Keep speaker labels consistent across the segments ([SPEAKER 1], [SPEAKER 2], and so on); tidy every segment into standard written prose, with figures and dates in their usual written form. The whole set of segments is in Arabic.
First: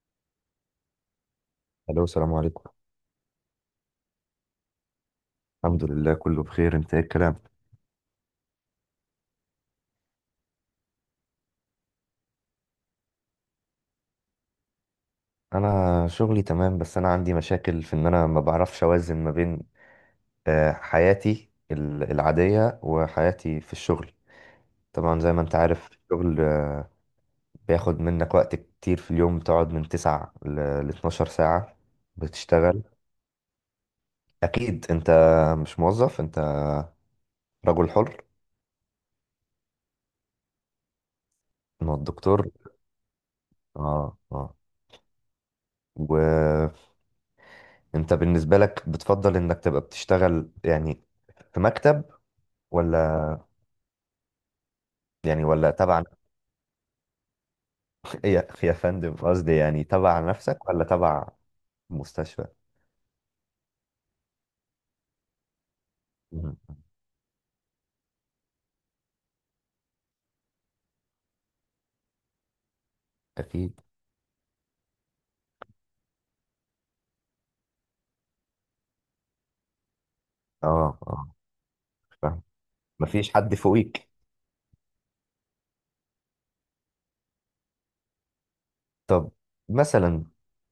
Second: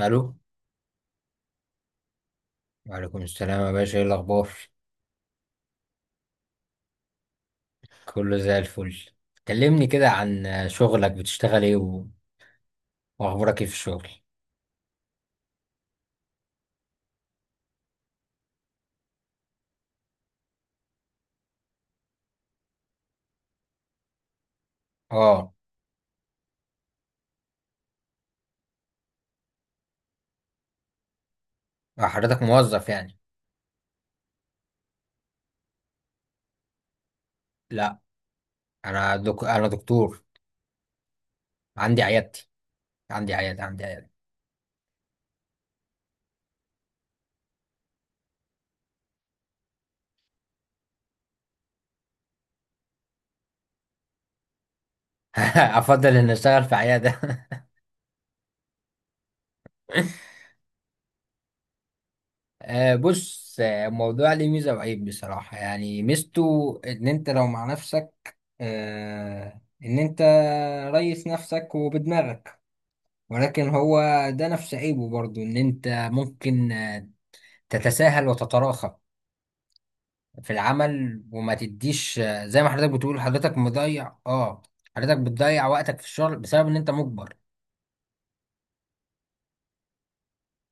[SPEAKER 1] الو.
[SPEAKER 2] الو. السلام عليكم.
[SPEAKER 1] وعليكم السلام يا باشا، ايه الاخبار؟
[SPEAKER 2] الحمد لله، كله بخير. انت ايه الكلام؟
[SPEAKER 1] كله زي الفل. كلمني كده عن شغلك، بتشتغل ايه واخبارك ايه في الشغل؟
[SPEAKER 2] انا شغلي تمام، بس انا عندي مشاكل في ان انا ما بعرفش اوازن ما بين حياتي العادية وحياتي في الشغل. طبعا زي ما
[SPEAKER 1] اه.
[SPEAKER 2] انت عارف الشغل بياخد منك وقت كتير في اليوم، بتقعد من 9 ل 12 ساعة.
[SPEAKER 1] حضرتك
[SPEAKER 2] بتشتغل
[SPEAKER 1] موظف يعني؟
[SPEAKER 2] اكيد، انت مش موظف، انت رجل
[SPEAKER 1] لا،
[SPEAKER 2] حر.
[SPEAKER 1] انا انا دكتور،
[SPEAKER 2] ما هو
[SPEAKER 1] عندي عيادتي.
[SPEAKER 2] الدكتور.
[SPEAKER 1] عندي عيادة.
[SPEAKER 2] اه اه، وانت بالنسبة لك بتفضل انك تبقى بتشتغل يعني في مكتب ولا يعني ولا تبع
[SPEAKER 1] افضل ان اشتغل في عيادة.
[SPEAKER 2] يا يا فندم قصدي يعني تبع نفسك ولا تبع مستشفى
[SPEAKER 1] بص، الموضوع ليه ميزة وعيب بصراحة. يعني
[SPEAKER 2] مم.
[SPEAKER 1] ميزته ان انت لو مع نفسك، ان انت ريس نفسك وبدماغك. ولكن
[SPEAKER 2] أكيد
[SPEAKER 1] هو ده نفس عيبه برضو، ان انت ممكن تتساهل وتتراخى في
[SPEAKER 2] اه
[SPEAKER 1] العمل
[SPEAKER 2] اه
[SPEAKER 1] وما تديش،
[SPEAKER 2] فاهم،
[SPEAKER 1] زي ما حضرتك بتقول،
[SPEAKER 2] مفيش حد
[SPEAKER 1] حضرتك
[SPEAKER 2] فوقيك.
[SPEAKER 1] مضيع. اه. حضرتك بتضيع وقتك في الشغل بسبب ان انت مجبر.
[SPEAKER 2] طب مثلا،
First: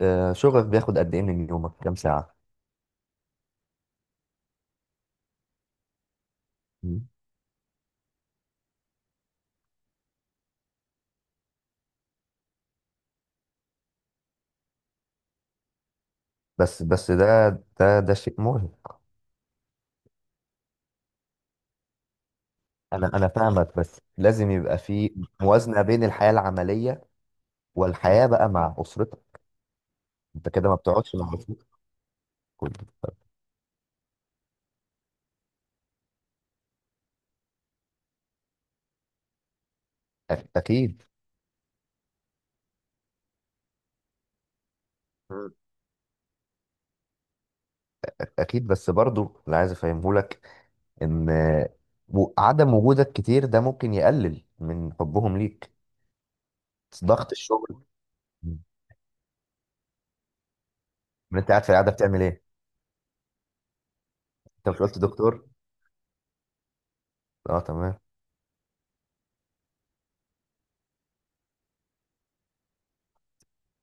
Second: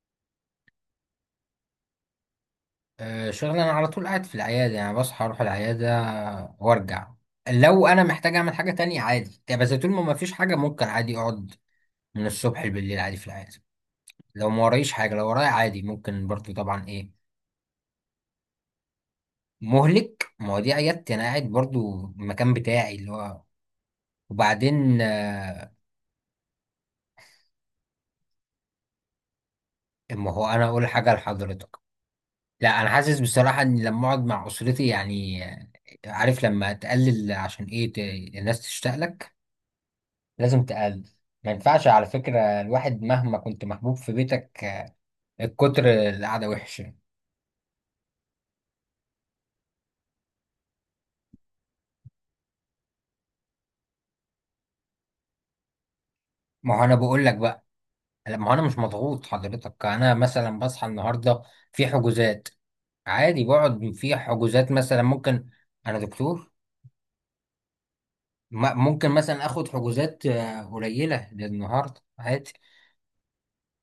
[SPEAKER 2] شغل بياخد قد ايه من يومك، كام ساعة؟
[SPEAKER 1] شغل؟ انا على طول قاعد في العيادة يعني، بصحى اروح العيادة وارجع.
[SPEAKER 2] مم.
[SPEAKER 1] لو انا محتاج اعمل حاجة تانية عادي يعني، بس طول ما فيش حاجة ممكن عادي اقعد من الصبح بالليل عادي في العيادة. لو ما ورايش حاجة، لو ورايا عادي ممكن برضو
[SPEAKER 2] بس
[SPEAKER 1] طبعا.
[SPEAKER 2] بس
[SPEAKER 1] ايه
[SPEAKER 2] ده شيء مرهق.
[SPEAKER 1] مهلك، ما هو دي عيادتي، انا قاعد برضو المكان بتاعي اللي
[SPEAKER 2] انا
[SPEAKER 1] هو.
[SPEAKER 2] فاهمك، بس لازم يبقى
[SPEAKER 1] وبعدين
[SPEAKER 2] في موازنة بين الحياة العملية والحياة بقى مع أسرتك
[SPEAKER 1] ما هو
[SPEAKER 2] انت
[SPEAKER 1] انا
[SPEAKER 2] كده ما
[SPEAKER 1] اقول حاجه
[SPEAKER 2] بتقعدش مع أسرتك
[SPEAKER 1] لحضرتك.
[SPEAKER 2] كل-
[SPEAKER 1] لا، انا حاسس بصراحه ان لما اقعد مع اسرتي يعني، عارف لما تقلل عشان ايه، الناس تشتاق لك.
[SPEAKER 2] أك-
[SPEAKER 1] لازم
[SPEAKER 2] اكيد
[SPEAKER 1] تقلل. ما ينفعش على فكره الواحد مهما كنت محبوب في بيتك،
[SPEAKER 2] مم.
[SPEAKER 1] الكتر القعده وحشه.
[SPEAKER 2] اكيد، بس برضو اللي عايز افهمه لك ان عدم وجودك كتير ده ممكن يقلل من حبهم ليك.
[SPEAKER 1] ما هو انا بقول
[SPEAKER 2] ضغط
[SPEAKER 1] لك بقى.
[SPEAKER 2] الشغل
[SPEAKER 1] لا، ما هو
[SPEAKER 2] من،
[SPEAKER 1] انا مش مضغوط حضرتك. انا مثلا بصحى النهارده،
[SPEAKER 2] انت قاعد في
[SPEAKER 1] في
[SPEAKER 2] القعده بتعمل ايه؟
[SPEAKER 1] حجوزات. عادي بقعد في
[SPEAKER 2] انت
[SPEAKER 1] حجوزات
[SPEAKER 2] مش قلت
[SPEAKER 1] مثلا
[SPEAKER 2] دكتور؟
[SPEAKER 1] ممكن. انا دكتور.
[SPEAKER 2] اه، تمام.
[SPEAKER 1] ممكن مثلا اخد حجوزات قليله للنهارده عادي.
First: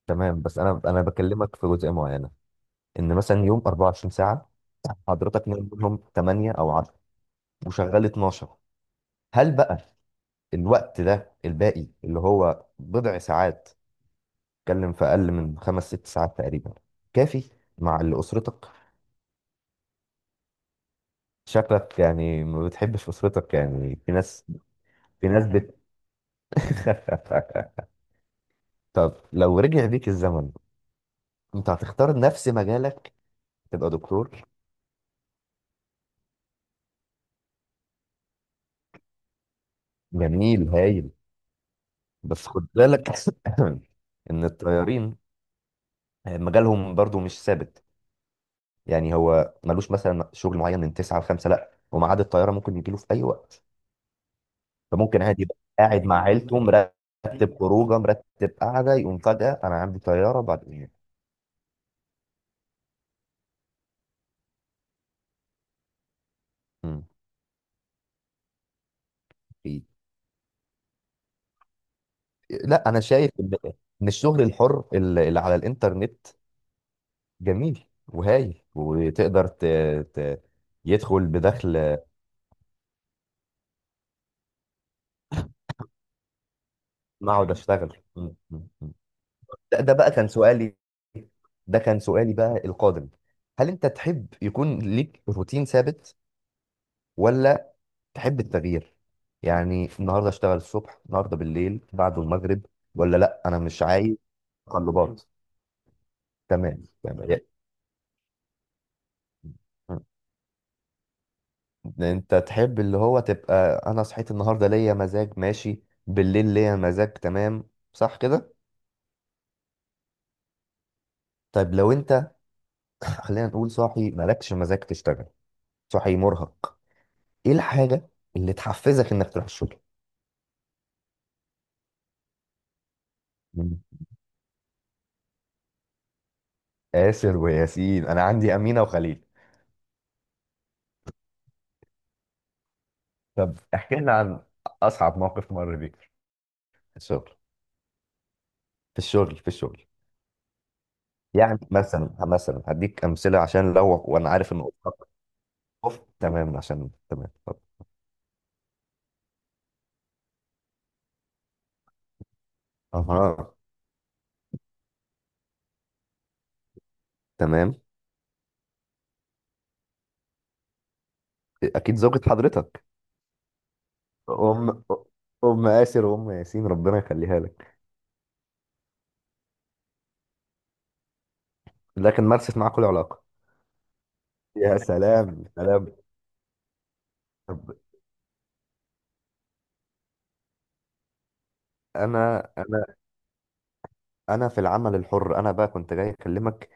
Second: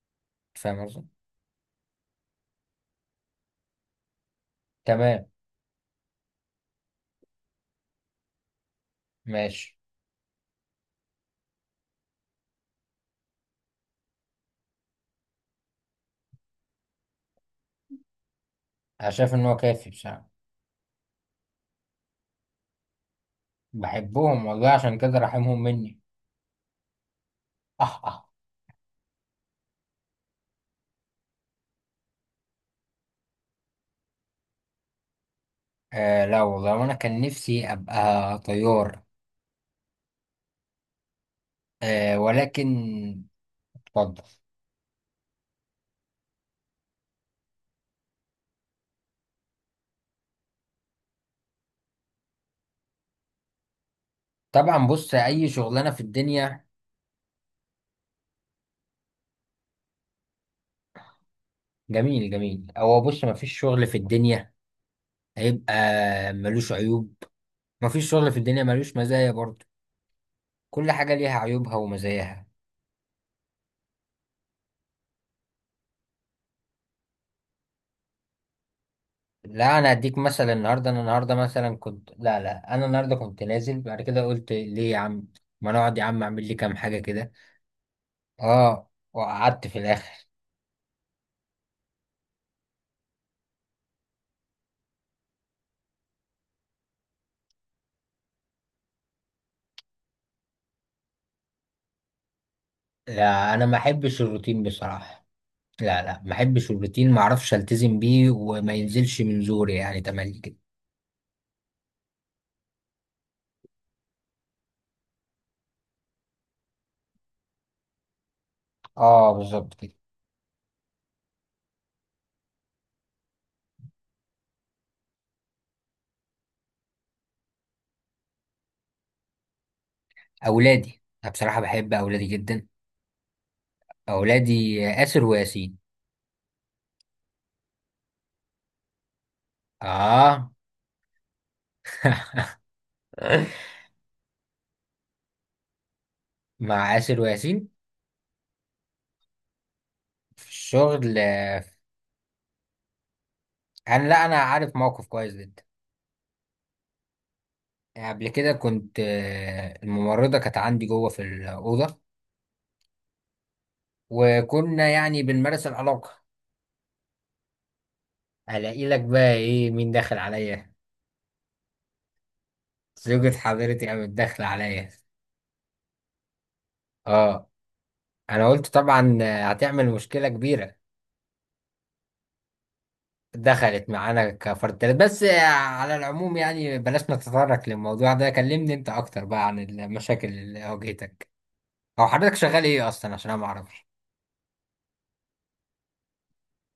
[SPEAKER 2] تمام، بس انا
[SPEAKER 1] فاهم
[SPEAKER 2] انا
[SPEAKER 1] قصدي.
[SPEAKER 2] بكلمك في جزئيه معينه. ان مثلا يوم 24 ساعه،
[SPEAKER 1] تمام.
[SPEAKER 2] حضرتك نايم منهم 8 او 10، وشغال 12. هل
[SPEAKER 1] ماشي.
[SPEAKER 2] بقى الوقت ده الباقي، اللي هو بضع ساعات، اتكلم في اقل من خمس ست ساعات تقريبا، كافي مع اللي اسرتك؟
[SPEAKER 1] انا شايف ان هو كافي بصراحه.
[SPEAKER 2] شكلك يعني ما بتحبش اسرتك، يعني في
[SPEAKER 1] بحبهم
[SPEAKER 2] ناس،
[SPEAKER 1] والله، عشان كده
[SPEAKER 2] في ناس.
[SPEAKER 1] رحمهم مني. اه اه.
[SPEAKER 2] طب لو رجع بيك الزمن، انت هتختار نفس مجالك، تبقى دكتور؟
[SPEAKER 1] لا والله، وانا كان نفسي ابقى طيار.
[SPEAKER 2] جميل، هايل.
[SPEAKER 1] آه،
[SPEAKER 2] بس
[SPEAKER 1] ولكن...
[SPEAKER 2] خد بالك
[SPEAKER 1] اتفضل.
[SPEAKER 2] ان الطيارين مجالهم برضو مش ثابت، يعني هو ملوش مثلا شغل معين من 9 ل 5، لا، وميعاد الطياره ممكن يجيله في اي وقت.
[SPEAKER 1] طبعا بص،
[SPEAKER 2] فممكن عادي
[SPEAKER 1] اي
[SPEAKER 2] يبقى
[SPEAKER 1] شغلانه في
[SPEAKER 2] قاعد مع عيلته،
[SPEAKER 1] الدنيا.
[SPEAKER 2] مرتب خروجه، مرتب قعده، يقوم فجاه انا عندي طياره بعد.
[SPEAKER 1] جميل جميل. هو بص، مفيش شغل في الدنيا هيبقى ملوش
[SPEAKER 2] مم.
[SPEAKER 1] عيوب. مفيش شغل في الدنيا ملوش مزايا برضه. كل حاجه ليها عيوبها ومزاياها.
[SPEAKER 2] لا، انا شايف إن الشغل الحر اللي على الانترنت جميل وهايل، وتقدر ت...
[SPEAKER 1] لا، انا اديك
[SPEAKER 2] ت...
[SPEAKER 1] مثلا النهارده، انا
[SPEAKER 2] يدخل
[SPEAKER 1] النهارده مثلا
[SPEAKER 2] بدخل
[SPEAKER 1] كنت، لا لا، انا النهارده كنت نازل بعد كده. قلت ليه يا عم ما نقعد يا عم، اعمل لي كام حاجه كده.
[SPEAKER 2] ما اقعد اشتغل م- م- م.
[SPEAKER 1] اه، وقعدت في
[SPEAKER 2] ده بقى
[SPEAKER 1] الاخر.
[SPEAKER 2] كان سؤالي، ده كان سؤالي بقى القادم. هل انت تحب يكون ليك روتين ثابت، ولا تحب التغيير؟ يعني النهارده اشتغل الصبح، النهارده بالليل، بعده المغرب، ولا لا
[SPEAKER 1] لا،
[SPEAKER 2] انا
[SPEAKER 1] انا ما
[SPEAKER 2] مش عايز
[SPEAKER 1] احبش الروتين
[SPEAKER 2] تقلبات.
[SPEAKER 1] بصراحه. لا لا، ما احبش
[SPEAKER 2] تمام،
[SPEAKER 1] الروتين، ما
[SPEAKER 2] تمام
[SPEAKER 1] اعرفش
[SPEAKER 2] يا-
[SPEAKER 1] التزم بيه وما ينزلش من زوري
[SPEAKER 2] م.
[SPEAKER 1] يعني تملي كده.
[SPEAKER 2] انت تحب اللي هو تبقى انا صحيت النهارده ليا مزاج ماشي، بالليل ليا مزاج تمام، صح كده؟
[SPEAKER 1] اه، بالظبط كده.
[SPEAKER 2] طيب لو انت، خلينا نقول صاحي مالكش مزاج تشتغل، صاحي مرهق، ايه الحاجة اللي تحفزك انك تروح الشغل؟
[SPEAKER 1] اولادي، انا بصراحه بحب اولادي جدا.
[SPEAKER 2] مم.
[SPEAKER 1] اولادي آسر وياسين.
[SPEAKER 2] آسر وياسين، انا عندي أمينة وخليل.
[SPEAKER 1] اه.
[SPEAKER 2] طب احكي لنا عن اصعب موقف مر بيك في
[SPEAKER 1] مع آسر
[SPEAKER 2] الشغل،
[SPEAKER 1] وياسين.
[SPEAKER 2] في الشغل، في الشغل.
[SPEAKER 1] في الشغل،
[SPEAKER 2] يعني مثلا، هديك امثلة عشان لو،
[SPEAKER 1] انا... لا،
[SPEAKER 2] وانا
[SPEAKER 1] انا
[SPEAKER 2] عارف ان.
[SPEAKER 1] عارف موقف كويس جدا.
[SPEAKER 2] أوف. تمام، عشان تمام، طب.
[SPEAKER 1] قبل كده كنت، الممرضة كانت عندي جوه في الأوضة
[SPEAKER 2] اها،
[SPEAKER 1] وكنا يعني بنمارس العلاقة.
[SPEAKER 2] تمام.
[SPEAKER 1] ألاقي لك بقى إيه، مين داخل عليا؟
[SPEAKER 2] اكيد زوجة حضرتك.
[SPEAKER 1] زوجة حضرتي قامت داخلة
[SPEAKER 2] ام
[SPEAKER 1] عليا.
[SPEAKER 2] ام آسر وام ياسين، ربنا يخليها
[SPEAKER 1] آه.
[SPEAKER 2] لك.
[SPEAKER 1] أنا قلت طبعا هتعمل مشكلة كبيرة.
[SPEAKER 2] لكن مارست معاك كل علاقة.
[SPEAKER 1] دخلت معانا كفرد
[SPEAKER 2] يا
[SPEAKER 1] تالت بس.
[SPEAKER 2] سلام،
[SPEAKER 1] على
[SPEAKER 2] سلام.
[SPEAKER 1] العموم يعني، بلاش
[SPEAKER 2] طب،
[SPEAKER 1] نتطرق للموضوع ده. كلمني أنت أكتر بقى عن المشاكل اللي واجهتك. أو حضرتك
[SPEAKER 2] انا
[SPEAKER 1] شغال
[SPEAKER 2] انا
[SPEAKER 1] إيه أصلا عشان أنا معرفش؟
[SPEAKER 2] انا في العمل الحر، انا بقى كنت جاي اكلمك،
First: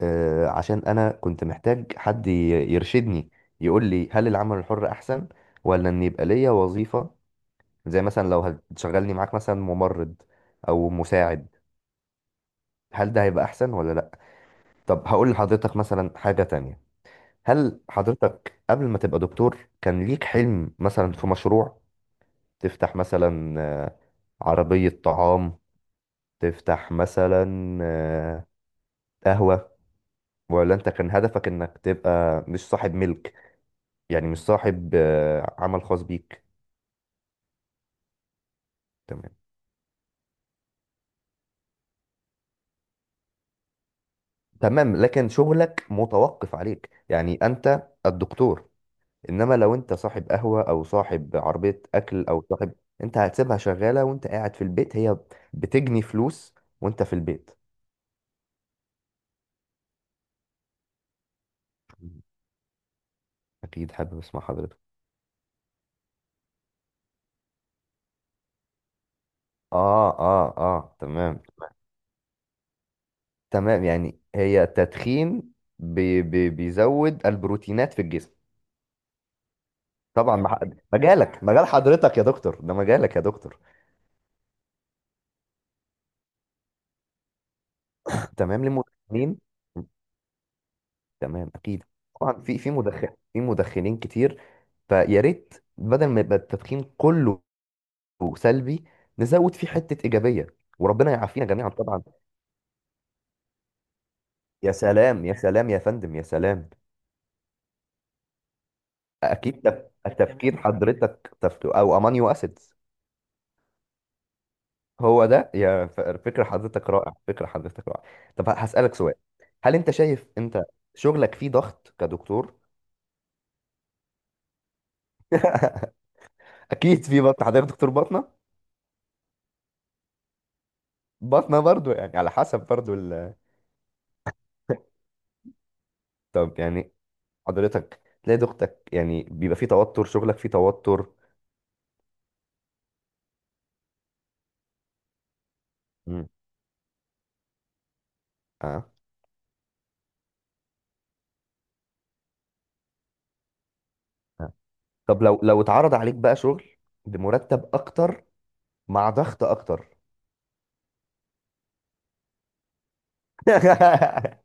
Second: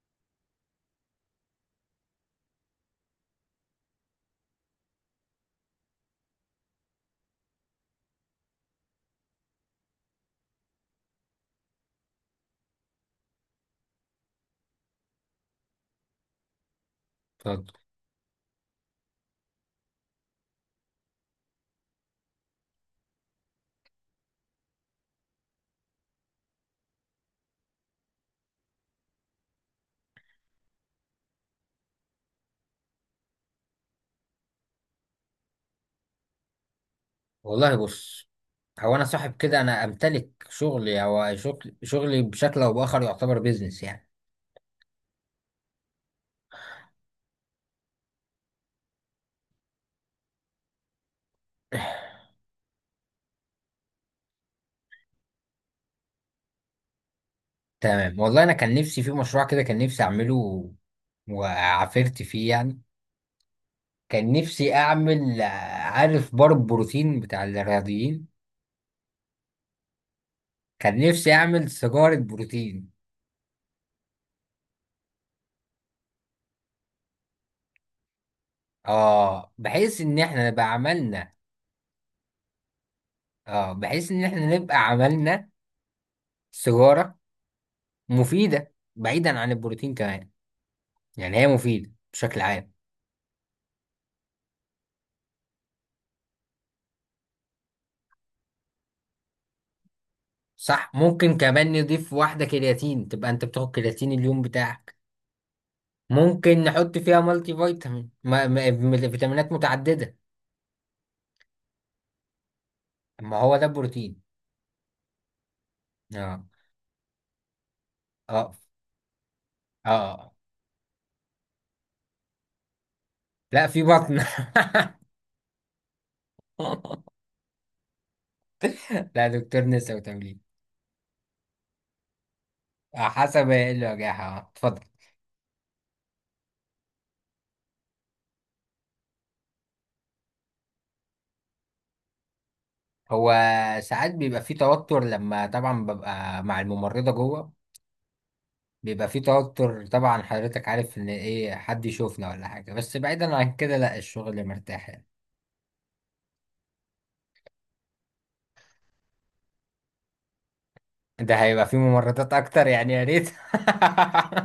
[SPEAKER 2] عشان انا كنت محتاج حد يرشدني، يقول لي هل العمل الحر احسن، ولا ان يبقى ليا وظيفة؟ زي مثلا لو هتشغلني معاك مثلا ممرض او مساعد، هل ده هيبقى احسن ولا لا؟ طب هقول لحضرتك مثلا حاجة تانية.
[SPEAKER 1] اتفضل.
[SPEAKER 2] هل حضرتك قبل ما تبقى دكتور كان ليك حلم مثلا في مشروع، تفتح مثلا عربية طعام، تفتح مثلا آه، قهوة، ولا انت كان هدفك انك تبقى مش صاحب ملك، يعني مش صاحب عمل خاص بيك؟
[SPEAKER 1] والله بص، هو انا
[SPEAKER 2] تمام،
[SPEAKER 1] صاحب، كده انا امتلك شغلي، او شغل شغلي بشكل او باخر يعتبر بيزنس يعني.
[SPEAKER 2] تمام، لكن شغلك متوقف عليك، يعني انت الدكتور. انما لو انت صاحب قهوة، او صاحب عربية اكل، او صاحب، انت هتسيبها شغالة وانت قاعد في البيت، هي بتجني فلوس وانت في البيت.
[SPEAKER 1] تمام، والله انا كان نفسي في مشروع كده، كان نفسي اعمله وعافرت فيه يعني.
[SPEAKER 2] اكيد حابب
[SPEAKER 1] كان
[SPEAKER 2] اسمع
[SPEAKER 1] نفسي
[SPEAKER 2] حضرتك.
[SPEAKER 1] اعمل، عارف بار البروتين بتاع الرياضيين،
[SPEAKER 2] اه اه اه،
[SPEAKER 1] كان نفسي
[SPEAKER 2] تمام.
[SPEAKER 1] اعمل سيجارة بروتين.
[SPEAKER 2] تمام، يعني هي التدخين بي بي بيزود البروتينات في الجسم.
[SPEAKER 1] اه، بحيث ان
[SPEAKER 2] طبعا
[SPEAKER 1] احنا نبقى عملنا.
[SPEAKER 2] مجالك، مجال حضرتك يا دكتور، ده مجالك يا دكتور.
[SPEAKER 1] اه، بحيث ان احنا نبقى عملنا سيجارة
[SPEAKER 2] تمام
[SPEAKER 1] مفيدة
[SPEAKER 2] للمدخنين.
[SPEAKER 1] بعيدا عن البروتين كمان. يعني هي
[SPEAKER 2] تمام، اكيد.
[SPEAKER 1] مفيدة
[SPEAKER 2] طبعا
[SPEAKER 1] بشكل
[SPEAKER 2] في
[SPEAKER 1] عام.
[SPEAKER 2] مدخنين كتير، فيا ريت بدل ما يبقى التدخين كله سلبي، نزود فيه حتة إيجابية.
[SPEAKER 1] صح،
[SPEAKER 2] وربنا
[SPEAKER 1] ممكن
[SPEAKER 2] يعافينا جميعا
[SPEAKER 1] كمان
[SPEAKER 2] طبعا.
[SPEAKER 1] نضيف واحدة كرياتين تبقى انت بتاخد كرياتين اليوم
[SPEAKER 2] يا
[SPEAKER 1] بتاعك.
[SPEAKER 2] سلام، يا سلام يا فندم، يا
[SPEAKER 1] ممكن
[SPEAKER 2] سلام.
[SPEAKER 1] نحط فيها مالتي فيتامين، ما ما م- فيتامينات
[SPEAKER 2] اكيد
[SPEAKER 1] متعددة.
[SPEAKER 2] التفكير حضرتك او امانيو اسيد.
[SPEAKER 1] ما هو ده بروتين.
[SPEAKER 2] هو ده يا
[SPEAKER 1] اه
[SPEAKER 2] فكرة حضرتك رائع، فكرة حضرتك رائع. طب
[SPEAKER 1] اه
[SPEAKER 2] هسألك سؤال، هل
[SPEAKER 1] اه.
[SPEAKER 2] انت شايف
[SPEAKER 1] آه.
[SPEAKER 2] انت شغلك فيه ضغط كدكتور؟
[SPEAKER 1] لا، في بطن.
[SPEAKER 2] اكيد في بطن، حضرتك دكتور باطنة.
[SPEAKER 1] لا، دكتور نسا وتمرين.
[SPEAKER 2] باطنة برضو، يعني على حسب برضو
[SPEAKER 1] حسب ايه اللي واجهها، اتفضل.
[SPEAKER 2] طب يعني حضرتك تلاقي ضغطك، يعني بيبقى فيه توتر، شغلك فيه توتر؟
[SPEAKER 1] هو ساعات بيبقى في توتر لما طبعا
[SPEAKER 2] مم.
[SPEAKER 1] ببقى مع الممرضة جوه.
[SPEAKER 2] آه.
[SPEAKER 1] بيبقى في توتر طبعا، حضرتك عارف ان ايه، حد يشوفنا ولا حاجة. بس بعيدا عن كده، لا، الشغل
[SPEAKER 2] آه.
[SPEAKER 1] مرتاح يعني.
[SPEAKER 2] طب لو اتعرض عليك بقى شغل بمرتب اكتر، مع ضغط اكتر،
[SPEAKER 1] ده هيبقى فيه ممرضات اكتر يعني، يا ريت.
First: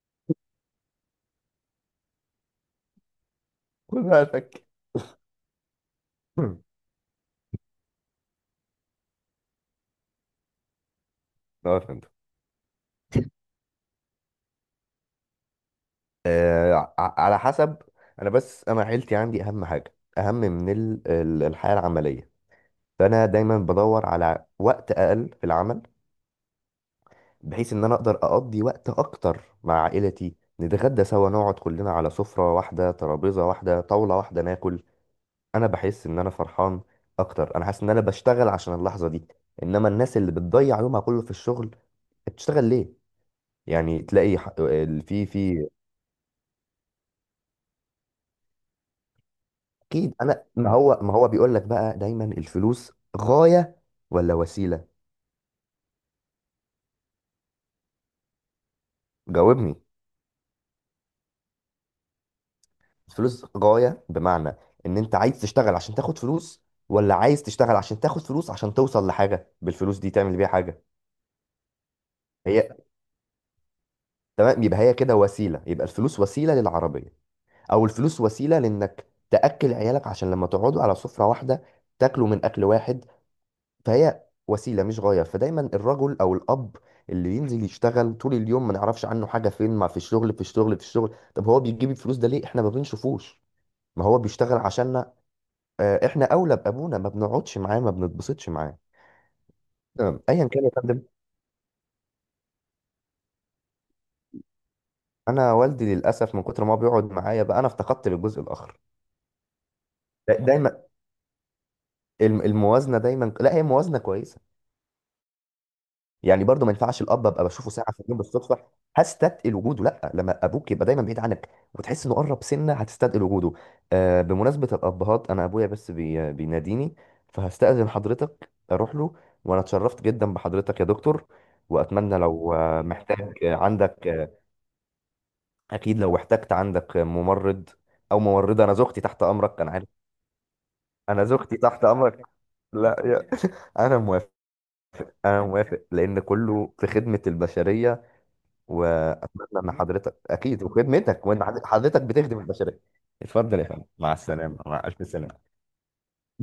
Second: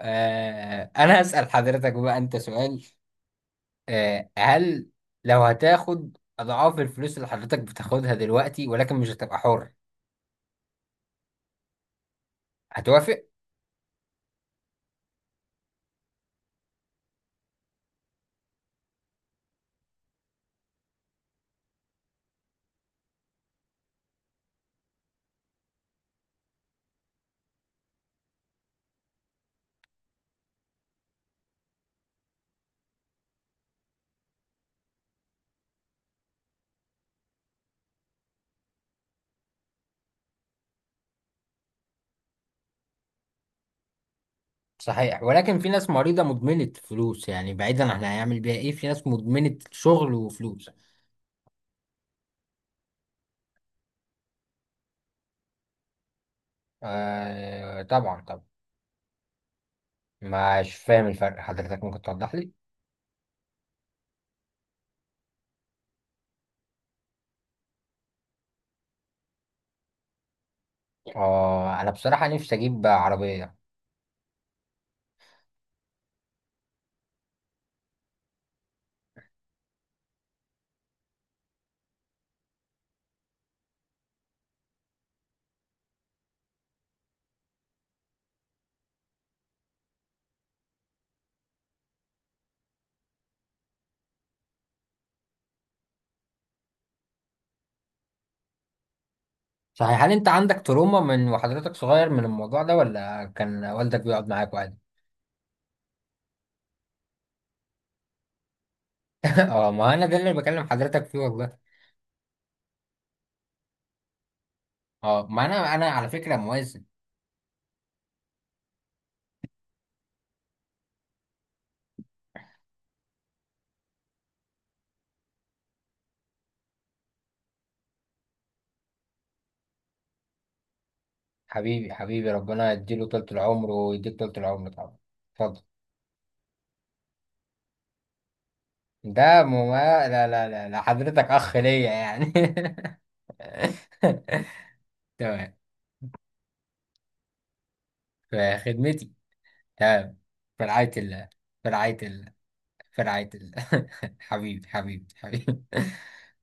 [SPEAKER 1] انا هسأل حضرتك بقى انت سؤال.
[SPEAKER 2] خد بالك.
[SPEAKER 1] هل لو هتاخد اضعاف الفلوس اللي حضرتك بتاخدها دلوقتي ولكن مش هتبقى حر،
[SPEAKER 2] اه، فهمت.
[SPEAKER 1] هتوافق؟
[SPEAKER 2] على حسب. انا بس، انا عيلتي عندي اهم حاجه، اهم من الحياه العمليه، فانا دايما بدور على وقت اقل في العمل، بحيث ان انا اقدر اقضي وقت اكتر مع عائلتي، نتغدى سوا، نقعد كلنا على سفره واحده، ترابيزه واحده، طاوله واحده، ناكل. انا بحس ان انا فرحان اكتر، انا حاسس ان انا بشتغل عشان اللحظه دي. انما الناس اللي بتضيع يومها كله في الشغل، بتشتغل ليه؟ يعني تلاقي ح- ال-
[SPEAKER 1] صحيح.
[SPEAKER 2] في
[SPEAKER 1] ولكن
[SPEAKER 2] في
[SPEAKER 1] في ناس مريضة مدمنة فلوس يعني، بعيدا احنا هيعمل بيها ايه، في ناس مدمنة شغل
[SPEAKER 2] اكيد انا،
[SPEAKER 1] وفلوس.
[SPEAKER 2] ما هو بيقول لك بقى، دايما الفلوس غاية ولا وسيلة؟
[SPEAKER 1] آه طبعا طبعا.
[SPEAKER 2] جاوبني.
[SPEAKER 1] مش فاهم الفرق حضرتك، ممكن توضح لي؟
[SPEAKER 2] الفلوس غاية بمعنى ان انت عايز تشتغل عشان تاخد فلوس، ولا عايز تشتغل عشان تاخد فلوس عشان توصل لحاجة بالفلوس دي تعمل بيها حاجة.
[SPEAKER 1] اه، انا بصراحة نفسي
[SPEAKER 2] هي
[SPEAKER 1] اجيب عربية.
[SPEAKER 2] تمام، يبقى هي كده وسيلة، يبقى الفلوس وسيلة للعربية، او الفلوس وسيلة لانك تأكل عيالك عشان لما تقعدوا على سفرة واحدة، تاكلوا من اكل واحد، فهي وسيله مش غايه. فدايما الرجل او الاب اللي بينزل يشتغل طول اليوم، ما نعرفش عنه حاجه، فين؟ ما في الشغل، في الشغل، في الشغل. طب هو بيجيب الفلوس ده ليه احنا ما بنشوفوش؟ ما هو بيشتغل عشاننا. احنا اولى بابونا، ما بنقعدش معاه، ما بنتبسطش معاه.
[SPEAKER 1] صحيح. هل
[SPEAKER 2] تمام،
[SPEAKER 1] انت
[SPEAKER 2] ايا
[SPEAKER 1] عندك
[SPEAKER 2] كان يا
[SPEAKER 1] تروما،
[SPEAKER 2] فندم.
[SPEAKER 1] من وحضرتك صغير، من الموضوع ده، ولا كان والدك بيقعد معاك عادي؟
[SPEAKER 2] انا والدي للاسف من كتر ما هو بيقعد معايا بقى، انا افتقدت للجزء الاخر.
[SPEAKER 1] اه، ما انا ده اللي بكلم
[SPEAKER 2] دايما
[SPEAKER 1] حضرتك فيه والله.
[SPEAKER 2] الموازنه، دايما لا، هي موازنه كويسه.
[SPEAKER 1] اه، ما انا على فكرة
[SPEAKER 2] يعني برضو ما
[SPEAKER 1] موازن.
[SPEAKER 2] ينفعش الاب، ابقى بشوفه ساعه في اليوم بالصدفه، هستثقل وجوده. لا، لما ابوك يبقى دايما بعيد عنك وتحس انه قرب، سنه هتستثقل وجوده. بمناسبه الابهات، انا ابويا بس بيناديني، فهستأذن حضرتك اروح له. وانا اتشرفت جدا بحضرتك يا دكتور.
[SPEAKER 1] حبيبي
[SPEAKER 2] واتمنى
[SPEAKER 1] حبيبي،
[SPEAKER 2] لو
[SPEAKER 1] ربنا يديله
[SPEAKER 2] محتاج
[SPEAKER 1] طولة العمر
[SPEAKER 2] عندك،
[SPEAKER 1] ويديك طولة العمر طبعا. اتفضل.
[SPEAKER 2] اكيد لو احتجت عندك ممرض او ممرضه، انا زوجتي تحت
[SPEAKER 1] ده
[SPEAKER 2] امرك.
[SPEAKER 1] مو...
[SPEAKER 2] انا عارف،
[SPEAKER 1] ما- لا لا لا لا، حضرتك
[SPEAKER 2] انا
[SPEAKER 1] اخ
[SPEAKER 2] زوجتي تحت
[SPEAKER 1] ليا
[SPEAKER 2] امرك.
[SPEAKER 1] يعني.
[SPEAKER 2] لا يا، انا موافق. انا
[SPEAKER 1] تمام.
[SPEAKER 2] موافق لان كله في خدمة البشرية.
[SPEAKER 1] في خدمتي.
[SPEAKER 2] واتمنى ان حضرتك،
[SPEAKER 1] تمام.
[SPEAKER 2] اكيد
[SPEAKER 1] في رعاية
[SPEAKER 2] وخدمتك،
[SPEAKER 1] الله.
[SPEAKER 2] وان
[SPEAKER 1] في رعاية
[SPEAKER 2] حضرتك
[SPEAKER 1] الله.
[SPEAKER 2] بتخدم البشريه.
[SPEAKER 1] في رعاية
[SPEAKER 2] اتفضل يا فندم،
[SPEAKER 1] الله.
[SPEAKER 2] مع السلامه،
[SPEAKER 1] حبيبي
[SPEAKER 2] مع
[SPEAKER 1] حبيبي
[SPEAKER 2] الف
[SPEAKER 1] حبيبي.
[SPEAKER 2] سلامه.